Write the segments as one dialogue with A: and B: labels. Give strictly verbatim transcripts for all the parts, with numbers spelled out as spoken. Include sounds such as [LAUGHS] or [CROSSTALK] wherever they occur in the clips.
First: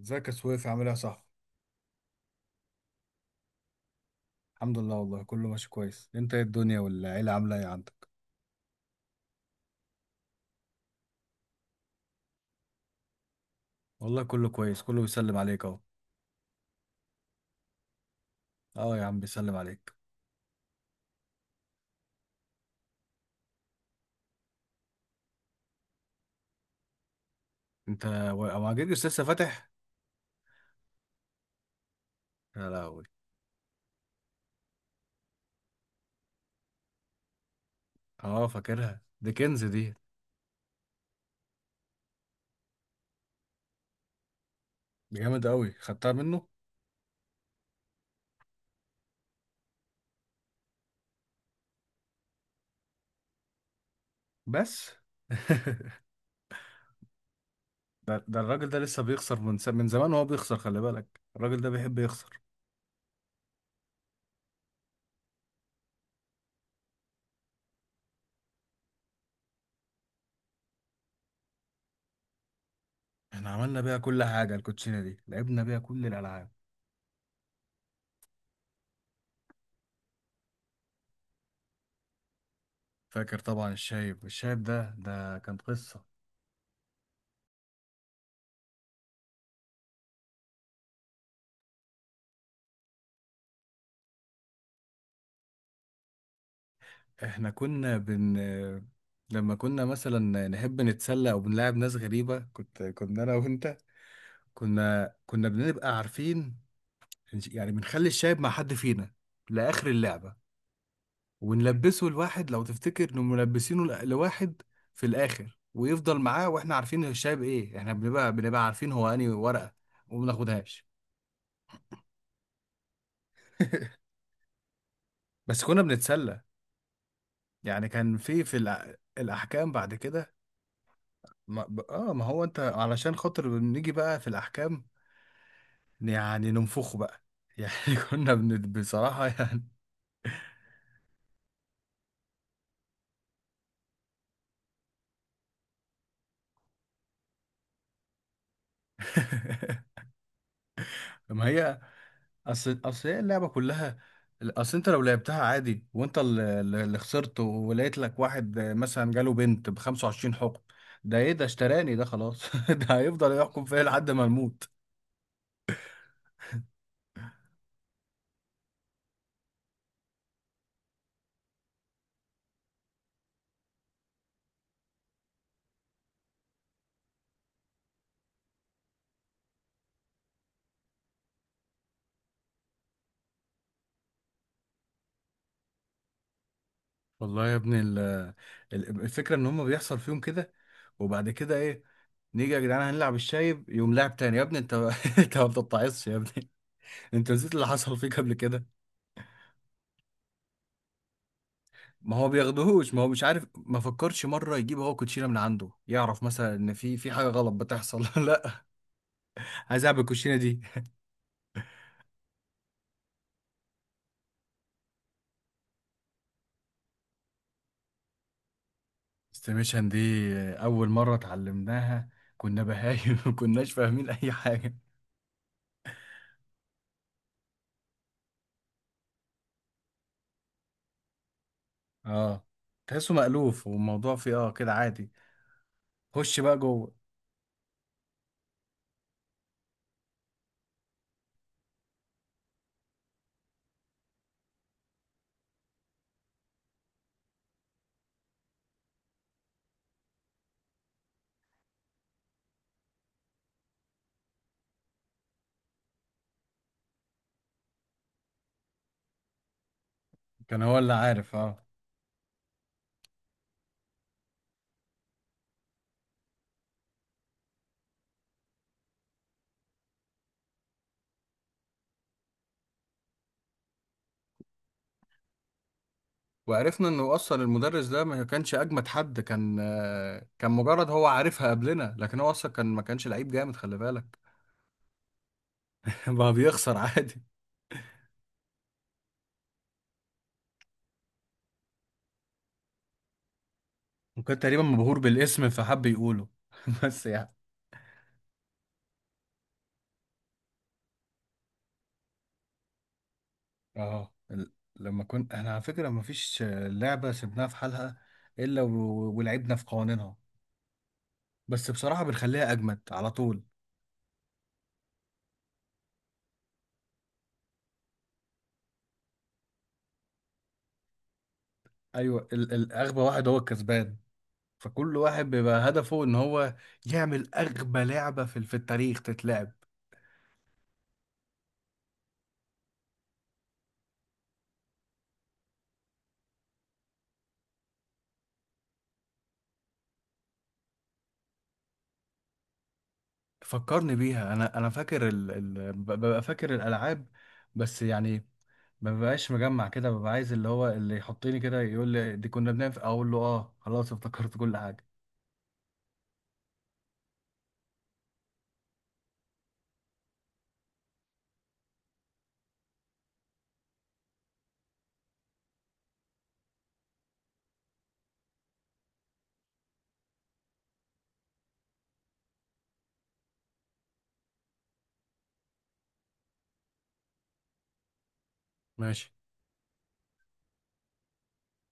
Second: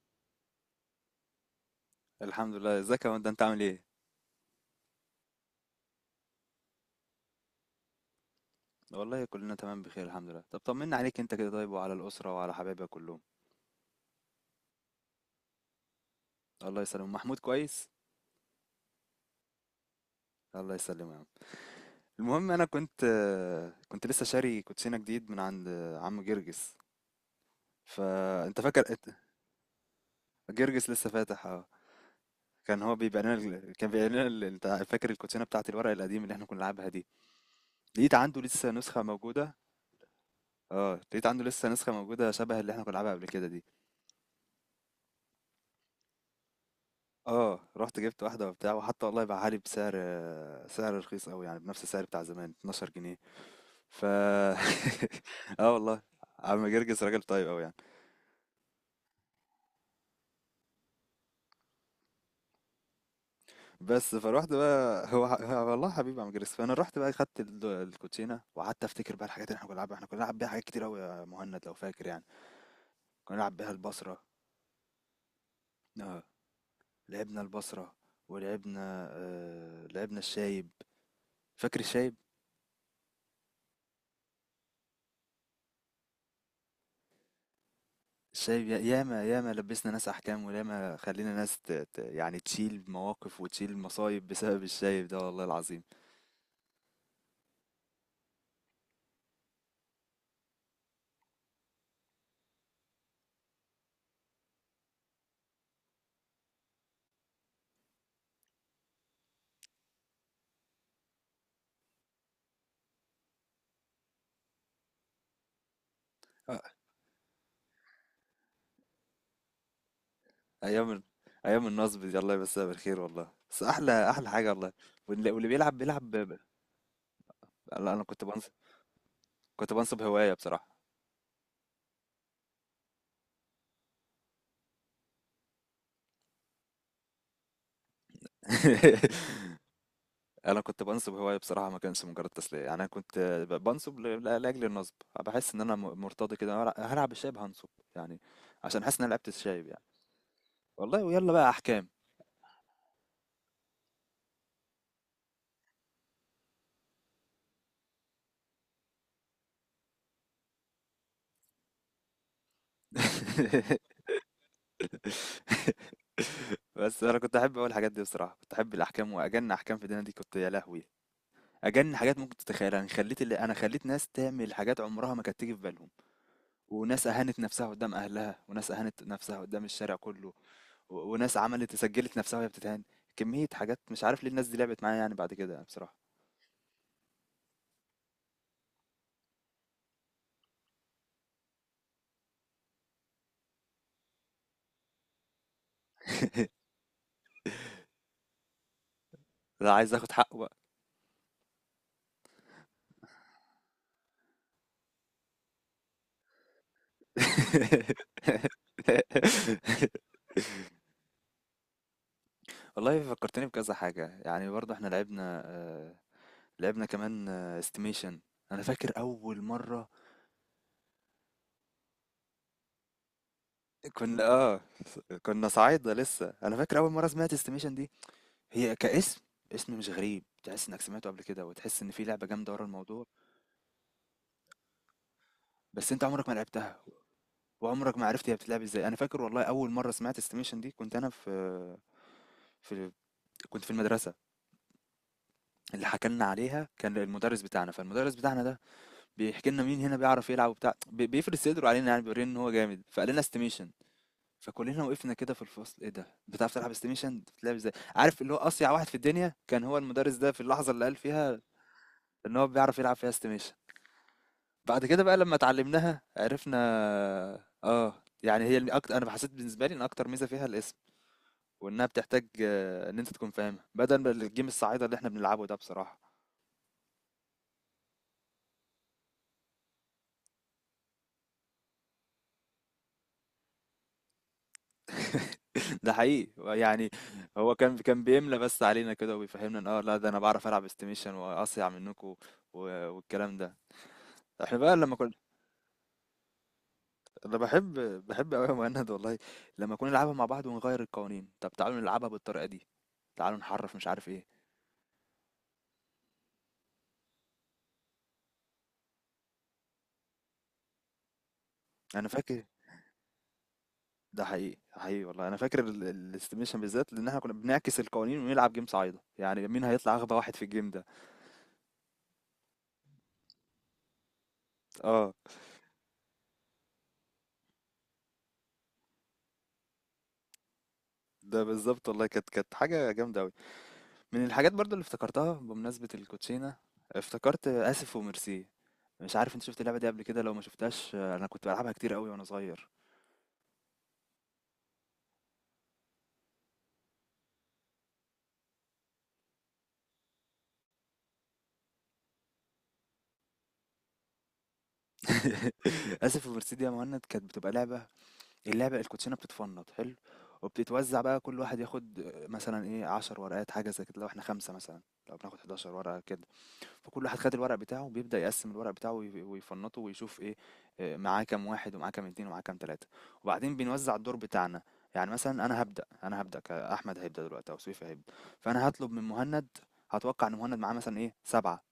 A: ازيك يا سويف؟ عامل ايه يا صاحبي؟
B: الحمد لله. ازيك يا واد انت عامل ايه؟
A: الحمد لله والله، كله ماشي كويس. انت ايه الدنيا والعيلة عاملة ايه عندك؟
B: والله كلنا تمام بخير الحمد لله. طب طمنا عليك انت كده طيب، وعلى الاسره وعلى حبايبك كلهم.
A: والله كله كويس، كله بيسلم عليك اهو.
B: الله يسلم محمود كويس.
A: اه يا عم بيسلم عليك.
B: الله يسلمه يا عم. المهم انا كنت كنت لسه شاري كوتشينه جديد من عند عم جرجس،
A: انت و-
B: فانت
A: ما
B: فاكر.
A: جيجس لسه فاتح؟
B: جرجس لسه فاتح اه.
A: يا
B: كان هو
A: لهوي.
B: بيبيع لنا ال- كان بيبيع لنا ال- انت فاكر الكوتشينه بتاعت الورق القديم اللي احنا كنا بنلعبها دي؟ لقيت عنده
A: اه
B: لسه
A: فاكرها،
B: نسخه
A: دي
B: موجوده.
A: كنز دي.
B: اه لقيت عنده لسه نسخه موجوده شبه اللي احنا كنا بنلعبها قبل كده دي.
A: دي جامد قوي، خدتها منه؟
B: آه، رُحت جِبت واحدة وبتاع، وحتى والله باعها لي بسعر، سعر رخيص أوي، يعني بنفْس السعر بتاع زمان، اثنا عشر جنيه. ف
A: بس.
B: [LAUGHS]
A: [LAUGHS]
B: آه والله، عم جرجس راجل طيب أوي يعني.
A: ده, ده الراجل ده لسه بيخسر من س... من زمان وهو بيخسر. خلي بالك، الراجل ده بيحب يخسر.
B: بس فرُحت بقى، هو ح هو والله حبيب عم جرجس، فأنا رُحت بقى خدت ال الكوتشينة وقعدت أفتكر بقى الحاجات اللي إحنا كنا بنلعبها، إحنا كنا بنلعب بيها حاجات كتير أوي يا مهند لو فاكر يعني. كنا
A: احنا
B: بنلعب بيها
A: عملنا بيها
B: البصرة.
A: كل حاجة، الكوتشينة دي لعبنا بيها كل
B: آه،
A: الألعاب.
B: لعبنا البصرة، ولعبنا آآ، لعبنا الشايب. فاكر الشايب؟
A: فاكر طبعا الشايب، الشايب ده ده كان قصة.
B: شايف يا- ياما ياما لبسنا ناس احكام، وياما خلينا ناس ت... ت... يعني تشيل مواقف وتشيل مصايب بسبب الشايب ده والله العظيم.
A: احنا كنا بن لما كنا مثلا نحب نتسلى او بنلاعب ناس غريبة، كنت كنا انا وانت كنا كنا بنبقى عارفين، يعني بنخلي الشايب مع حد فينا لاخر اللعبة، ونلبسه. الواحد لو تفتكر انه ملبسينه ل- لواحد في الاخر، ويفضل معاه،
B: آه،
A: واحنا عارفين الشايب ايه. احنا بنبقى بنبقى عارفين هو انهي ورقة، وما بناخدهاش.
B: ايام ال- ايام النصب دي الله يمسها بالخير والله، بس احلى
A: [LAUGHS]
B: احلى حاجه والله. واللي, واللي
A: بس
B: بيلعب
A: كنا
B: بيلعب ب... ب-
A: بنتسلى، يعني
B: لا انا
A: كان
B: كنت
A: في
B: بنصب،
A: في الأ- الاحكام
B: كنت
A: بعد
B: بنصب
A: كده.
B: هوايه بصراحه
A: ما ب- اه ما هو انت علشان خاطر بنيجي بقى في الاحكام، يعني ننفخه بقى، يعني [LAUGHS] كنا بن... بصراحة
B: [LAUGHS]
A: يعني.
B: انا كنت بنصب هوايه بصراحه، ما كانش مجرد تسليه، يعني انا كنت ب- بنصب ل... ل- لاجل النصب. بحس ان انا م- مرتضي كده هلع- هلعب الشايب هنصب يعني، عشان حاسس ان انا لعبت الشايب يعني.
A: [LAUGHS]
B: والله ويلا
A: ما
B: بقى
A: هي،
B: احكام.
A: اصل اصل هي اللعبة كلها. اصل انت لو لعبتها عادي وانت اللي اللي خسرت، ولقيت لك واحد مثلا جاله بنت ب خمسة وعشرين حكم. ده ايه ده؟ اشتراني ده خلاص. [LAUGHS] ده هيفضل يحكم فيا
B: [LAUGHS]
A: لحد ما الموت.
B: [LAUGHS] بس انا كنت احب اقول الحاجات دي، بصراحه كنت احب الاحكام، واجن احكام في الدنيا دي كنت يا لهوي. اجن حاجات ممكن تتخيلها انا خليت، اللي انا خليت ناس تعمل حاجات عمرها ما كانت تيجي في بالهم، وناس اهانت نفسها قدام اهلها، وناس اهانت نفسها قدام الشارع كله، و... وناس عملت سجلت نفسها وهي بتتهان. كميه حاجات مش عارف ليه الناس دي لعبت معايا يعني بعد كده يعني بصراحه.
A: والله يا ابني ال... ال- الفكرة ان هم بيحصل فيهم كده، وبعد كده ايه؟ نيجي يا جدعان هنلعب الشايب، يقوم لاعب تاني. يا ابني انت، [LAUGHS] انت ما بتتعصش يا ابني؟ انت نسيت اللي حصل فيك قبل كده؟
B: لا عايز اخد حقه بقى.
A: ما هو بياخدهوش، ما هو مش عارف، ما فكرش مره يجيب هو كوتشينه من عنده، يعرف مثلا ان في في حاجه غلط بتحصل. [LAUGHS] لا عايز اعمل
B: [LAUGHS]
A: الكوتشينه دي.
B: والله فكرتني بكذا حاجة يعني. برضه احنا لعبنا، آه، لعبنا كمان استيميشن. انا فاكر اول
A: استيميشن
B: مره،
A: دي اول مره اتعلمناها كنا بهايم، [LAUGHS] ما كناش فاهمين
B: كنا
A: اي
B: اه
A: حاجه.
B: كنا صعايده لسه. انا فاكر اول مره سمعت استيميشن دي، هي كاسم، اسم مش غريب، تحس انك سمعته قبل كده وتحس ان في لعبه
A: اه،
B: جامده ورا الموضوع،
A: تحسه مألوف والموضوع فيه اه كده عادي.
B: بس انت عمرك ما
A: خش بقى
B: لعبتها
A: جوه.
B: وعمرك ما عرفت هي بتتلعب ازاي. انا فاكر والله اول مره سمعت استيميشن دي كنت انا في في كنت في المدرسه. اللي حكى لنا عليها كان المدرس بتاعنا، فالمدرس بتاعنا ده بيحكي لنا مين هنا بيعرف يلعب وبتاع، بي- بيفرد صدره علينا يعني بيورينا ان هو جامد، فقال لنا استيميشن. فكلنا وقفنا كده في الفصل ايه ده، بتعرف تلعب استيميشن، بتلعب ازاي؟ عارف اللي هو اصيع واحد في الدنيا كان هو المدرس ده في
A: كان
B: اللحظه
A: هو
B: اللي
A: اللي
B: قال
A: عارف،
B: فيها
A: اه.
B: ان هو بيعرف يلعب فيها استيميشن. بعد كده بقى لما اتعلمناها عرفنا اه، يعني هي اكتر، انا حسيت بالنسبه لي ان اكتر ميزه فيها الاسم، وانها بتحتاج آه، ان انت تكون فاهمها بدل ما الجيم الصعيده اللي احنا بنلعبه ده بصراحه.
A: وعرفنا انه اصلا المدرس ده ما كانش اجمد حد، كان آه، كان مجرد هو عارفها قبلنا، لكن هو اصلا كان ما كانش لعيب جامد، خلي بالك.
B: [LAUGHS] ده
A: [LAUGHS] بقى
B: حقيقي
A: بيخسر
B: يعني.
A: عادي.
B: هو كان كان بيملى بس علينا كده وبيفهمنا ان اه لا ده انا بعرف العب استيميشن واصيع منكم، و- والكلام ده.
A: وكان
B: احنا
A: تقريبا
B: بقى لما
A: مبهور
B: كنا
A: بالاسم فحب يقوله. [LAUGHS] بس يعني.
B: انا بحب، بحب قوي يا مهند والله لما كنا نلعبها مع بعض ونغير القوانين، طب تعالوا نلعبها بالطريقه دي، تعالوا نحرف مش عارف
A: اه
B: ايه.
A: ال- لما كنت، احنا على فكرة ما فيش لعبة سيبناها في حالها الا و- ولعبنا في قوانينها، بس بصراحة
B: انا فاكر،
A: بنخليها اجمد على طول.
B: ده حقيقي حقيقي والله، انا فاكر ال- ال- الاستيميشن بالذات، لان احنا كنا بنعكس القوانين ونلعب جيم صعيده، يعني مين هيطلع اغبى واحد في الجيم ده.
A: ايوه ال- ال- اغبى واحد هو الكسبان، فكل
B: اه
A: واحد بيبقى هدفه ان هو يعمل اغبى لعبة في في التاريخ تتلعب.
B: ده بالظبط والله، كانت كانت حاجه جامده قوي. من الحاجات برضو اللي افتكرتها بمناسبه الكوتشينه، افتكرت اسف وميرسي. مش عارف انت شفت اللعبه دي قبل كده، لو ما شفتهاش آه، انا كنت بلعبها كتير قوي وانا صغير.
A: فكرني بيها، انا انا فاكر ال... ال... ب- ببقى فاكر الالعاب، بس يعني ما ببقاش مجمع كده، ببقى عايز اللي هو اللي يحطني كده يقول لي دي كنا بنعمل في- اقول له اه خلاص افتكرت كل حاجه.
B: [LAUGHS] اسف وميرسي دي يا مهند كانت بتبقى لعبه، اللعبة الكوتشينة بتتفنط حلو وبتتوزع بقى، كل واحد ياخد آه، مثلا ايه عشر ورقات حاجة زي كده لو احنا خمسة مثلا، لو بناخد حداشر ورقة كده. فكل واحد خد الورق بتاعه وبيبدأ يقسم الورق بتاعه وي- ويفنطه ويشوف ايه آه، معاه كام واحد ومعاه كام اتنين ومعاه كام تلاتة، وبعدين بنوزع الدور بتاعنا. يعني مثلا انا هبدأ انا هبدأ كأحمد هيبدأ دلوقتي او سويفي هيبدأ، فانا هطلب من
A: ماشي.
B: مهند، هتوقع ان مهند معاه مثلا ايه سبعة،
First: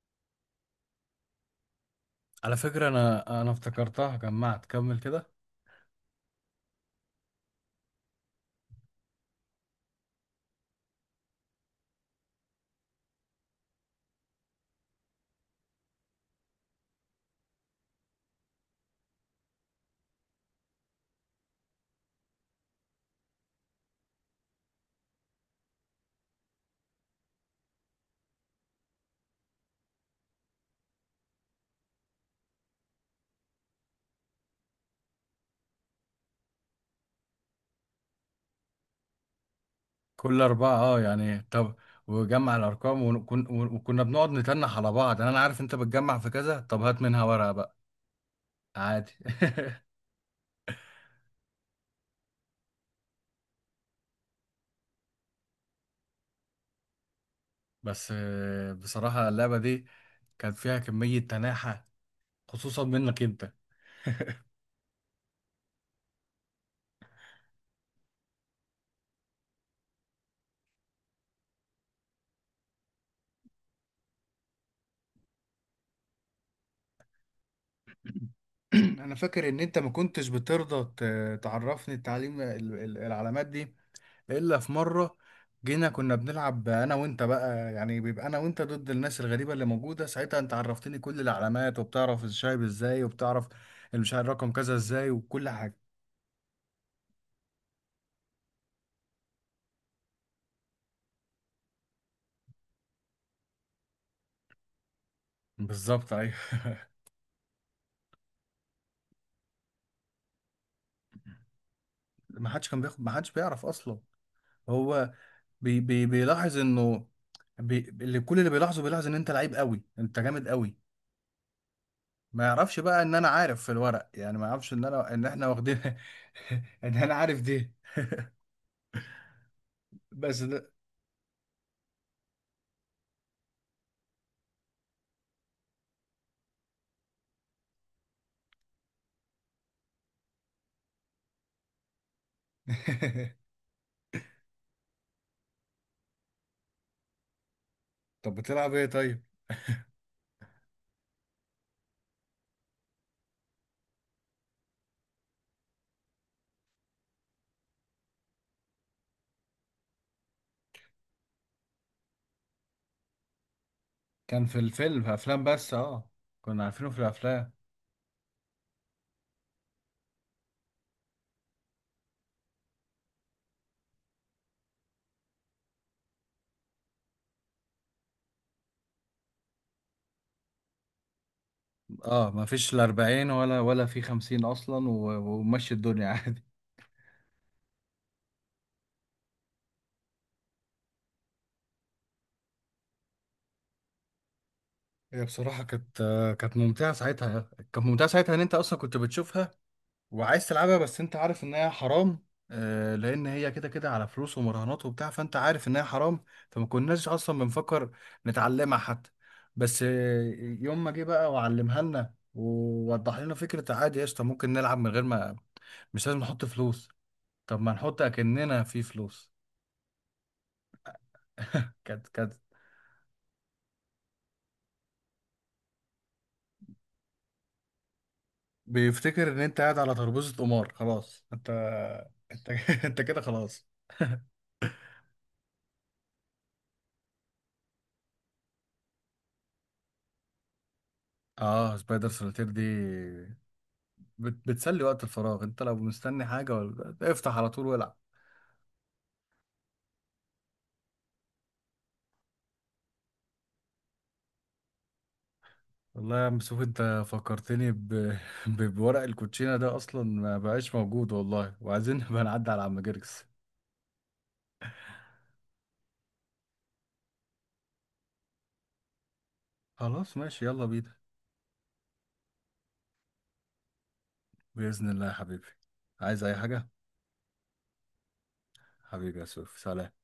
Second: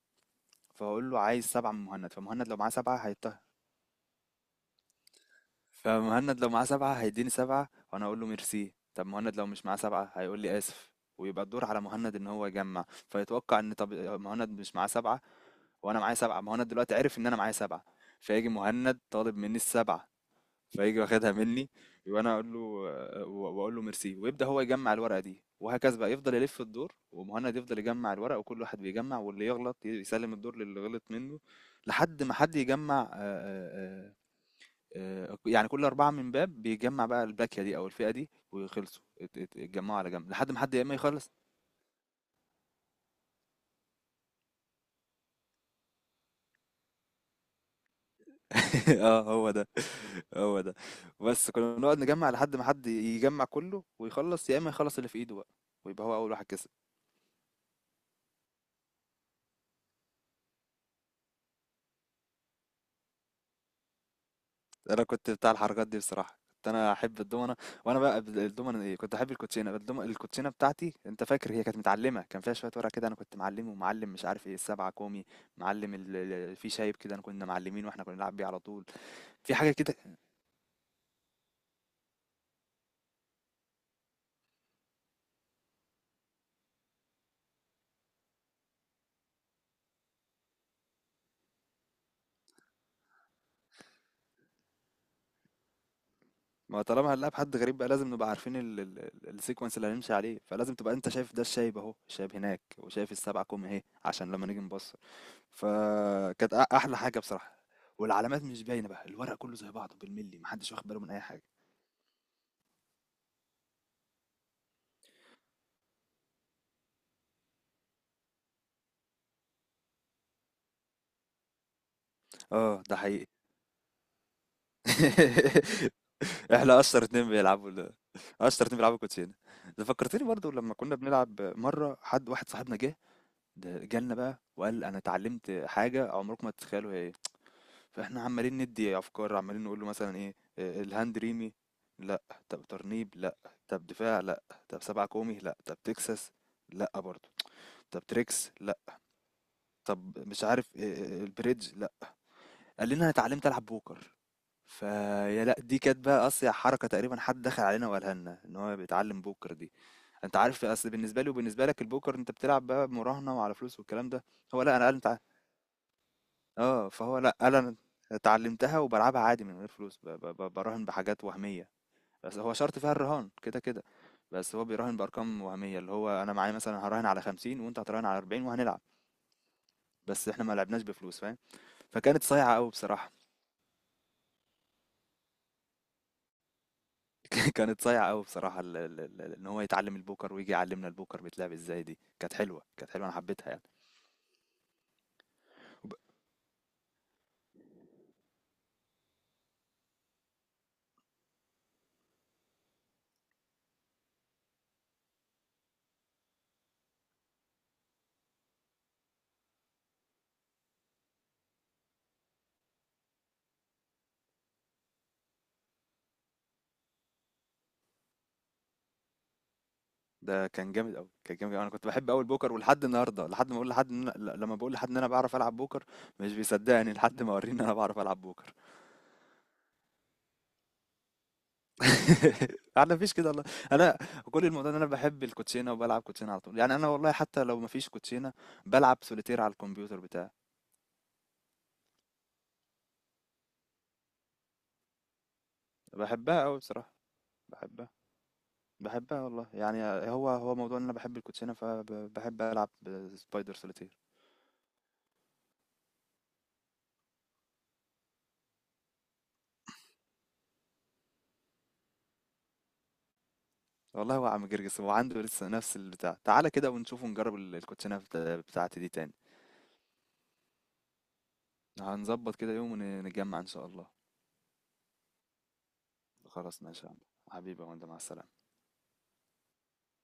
B: فاقول له عايز سبعة من مهند، فمهند
A: على
B: لو معاه
A: فكرة
B: سبعة
A: انا
B: هيت-
A: انا افتكرتها، جمعت، كمل كده.
B: فمهند لو معاه سبعة هيديني سبعة وانا اقول له ميرسي. طب مهند لو مش معاه سبعة هيقول لي اسف، ويبقى الدور على مهند ان هو يجمع. فيتوقع ان، طب مهند مش معاه سبعة وانا معايا سبعة، مهند دلوقتي عرف ان انا معايا سبعة، فيجي مهند طالب مني السبعة، فيجي واخدها مني وانا اقول له واقول له ميرسي، ويبدأ هو يجمع الورقة دي، وهكذا بقى يفضل يلف الدور، ومهند يفضل يجمع الورق وكل واحد بيجمع، واللي يغلط يسلم الدور للي غلط منه لحد ما حد يجمع، آه، آه، آه، يعني كل أربعة من باب بيجمع بقى الباكية دي أو الفئة دي، ويخلصوا ات- ات- اتجمعوا على جنب
A: كل
B: لحد ما حد
A: اربعه
B: يا إما
A: اه
B: يخلص.
A: يعني، طب. وجمع الارقام وكن، وكنا بنقعد نتنح على بعض، يعني انا عارف انت بتجمع في كذا، طب هات منها ورقه بقى.
B: [LAUGHS]
A: عادي.
B: اه هو ده،
A: [LAUGHS]
B: هو ده. بس كنا بنقعد نجمع لحد ما حد يجمع كله ويخلص، يا إما يخلص اللي في إيده بقى، ويبقى هو أول واحد كسب.
A: بس آه، بصراحه اللعبه دي كان فيها كميه تناحه، خصوصا منك انت.
B: أنا كنت بتاع الحركات دي بصراحة، كنت أنا أحب الدومنة، وأنا بقى الدومنة إيه، كنت أحب الكوتشينة. الدومنة الكوتشينة بتاعتي أنت فاكر هي كانت متعلمة، كان فيها شوية ورق كده، أنا كنت معلم ومعلم مش عارف إيه السبعة كومي، معلم ال- ال- في شايب كده أنا، كنا معلمين وإحنا كنا بنلعب بيه على
A: [CLEARS THROAT]
B: طول.
A: انا فاكر
B: في
A: ان
B: حاجة
A: انت ما
B: كده،
A: كنتش بترضى ت- تعرفني التعليم، ال- ال- العلامات دي. الا في مره جينا كنا بنلعب انا وانت بقى، يعني بيبقى انا وانت ضد الناس الغريبه اللي موجوده ساعتها، انت عرفتني كل العلامات، وبتعرف الشايب ازاي، وبتعرف مش عارف رقم كذا ازاي وكل حاجه.
B: ما طالما هنلاعب حد غريب بقى لازم نبقى عارفين ال- ال- ال- السيكونس اللي هنمشي عليه، فلازم تبقى انت شايف ده الشايب اهو، الشايب هناك، وشايف السبعة كوم اهي، عشان لما نيجي نبصر.
A: بالظبط ايوه.
B: فكانت أ- احلى
A: [LAUGHS]
B: حاجة بصراحة، والعلامات مش باينة بقى، الورق كله زي بعضه بالملي محدش واخد باله من اي حاجة.
A: ما حدش كان بياخد، ما حدش بيعرف اصلا. هو بي بي بيلاحظ انه، بي، اللي كل اللي بيلاحظه، بيلاحظ ان انت لعيب قوي، انت جامد قوي. ما يعرفش
B: اه ده
A: بقى ان
B: حقيقي.
A: انا عارف في الورق، يعني ما يعرفش ان انا، ان احنا واخدين.
B: [LAUGHS]
A: [LAUGHS]
B: احنا
A: ان
B: اشطر
A: انا
B: اتنين
A: عارف
B: بيلعبوا
A: دي.
B: ال- [LAUGHS] اشطر اتنين بيلعبوا كوتشينة. ده فكرتني
A: بس
B: برضو
A: ده.
B: لما كنا بنلعب مرة، حد واحد صاحبنا جه، ده جالنا بقى وقال انا اتعلمت حاجة عمركم ما تتخيلوا هي، فاحنا عمالين ندي افكار عمالين نقول له مثلا ايه، آه، الهاند ريمي لا، طب ترنيب لا،
A: [LAUGHS]
B: طب دفاع لا، طب سبعة كومي لا، طب تكساس لا برضه، طب
A: طب
B: تريكس
A: بتلعب
B: لا،
A: ايه طيب؟
B: طب مش عارف آه، آه، آه، البريدج لا. قال لنا انا اتعلمت العب بوكر. فيا لا، دي كانت بقى اصيع حركة تقريبا، حد دخل علينا وقالها لنا ان هو بيتعلم بوكر دي. انت عارف اصل بالنسبة لي وبالنسبة لك البوكر انت بتلعب بقى مراهنة وعلى فلوس والكلام ده.
A: كان في
B: هو لا انا قال
A: الفيلم، في
B: انت
A: افلام، بس اه، كنا
B: اه
A: عارفينه في
B: فهو لا
A: الافلام.
B: قال انا اتعلمتها وبلعبها عادي من غير فلوس، ب- ب- ب- براهن بحاجات وهمية، بس هو شرط فيها الرهان كده كده، بس هو بيراهن بأرقام وهمية، اللي هو انا معايا مثلا هراهن على خمسين وانت هتراهن على اربعين وهنلعب، بس احنا ما لعبناش بفلوس فاهم. فكانت
A: اه ما
B: صايعة قوي
A: فيش لا
B: بصراحة.
A: اربعين ولا ولا في خمسين اصلا، و- ومشي الدنيا. [LAUGHS] عادي.
B: [LAUGHS] كانت صايعة قوي بصراحة ال- ال- ال- ان هو يتعلم البوكر ويجي يعلمنا البوكر بيتلعب ازاي، دي كانت حلوة كانت حلوة انا حبيتها يعني.
A: هي بصراحة كانت آه، كانت ممتعة ساعتها، كانت ممتعة ساعتها ان انت اصلا كنت بتشوفها وعايز تلعبها، بس انت عارف ان هي حرام. آه، لان هي كده كده على فلوس ومراهنات وبتاع، فانت عارف ان هي حرام. فما كناش اصلا بنفكر نتعلمها حتى. بس آه، يوم ما جه بقى وعلمها لنا، ووضح لنا فكرة عادي قشطة ممكن نلعب من غير ما، مش لازم نحط فلوس، طب ما نحط اكننا في فلوس.
B: ده كان جامد قوي كان جامد أوي. انا كنت
A: كانت،
B: بحب قوي
A: كانت
B: البوكر، ولحد النهارده لحد ما اقول لحد إن أنا، ل- لما بقول لحد ان انا بعرف العب بوكر مش بيصدقني لحد ما اوريه ان انا بعرف العب بوكر.
A: بيفتكر ان انت قاعد على ترابيزه قمار خلاص انت. انت
B: [LAUGHS]
A: [LAUGHS]
B: انا
A: انت
B: مفيش
A: كده
B: كده والله.
A: خلاص.
B: انا كل الموضوع ان انا بحب الكوتشينه وبلعب كوتشينه على طول يعني، انا والله حتى لو مفيش كوتشينه بلعب سوليتير على الكمبيوتر بتاعي.
A: اه سبايدر سوليتير دي، بت... بتسلي وقت الفراغ، انت لو مستني
B: بحبها
A: حاجه،
B: قوي بصراحه،
A: ولا افتح على طول
B: بحبها،
A: والعب.
B: بحبها والله يعني، هو هو موضوع ان انا بحب الكوتشينه فبحب العب سبايدر سوليتير.
A: والله يا عم سوف انت فكرتني ب... [LAUGHS] ب... بورق الكوتشينه ده، اصلا ما بقاش موجود والله. وعايزين [LAUGHS] نبقى نعدي على عم جرجس.
B: والله هو عم جرجس هو عنده لسه نفس البتاع، تعالى كده ونشوف ونجرب ال- الكوتشينه بتا- بتاعتي دي تاني.
A: خلاص ماشي، يلا بينا.
B: هنظبط كده يوم ونتجمع إن شاء الله.
A: باذن الله يا حبيبي. عايز اي
B: خلاص
A: حاجه؟
B: ماشي يا عم، حبيبي يا، وانت مع السلامة.
A: حبيبي يا سوف، سلام.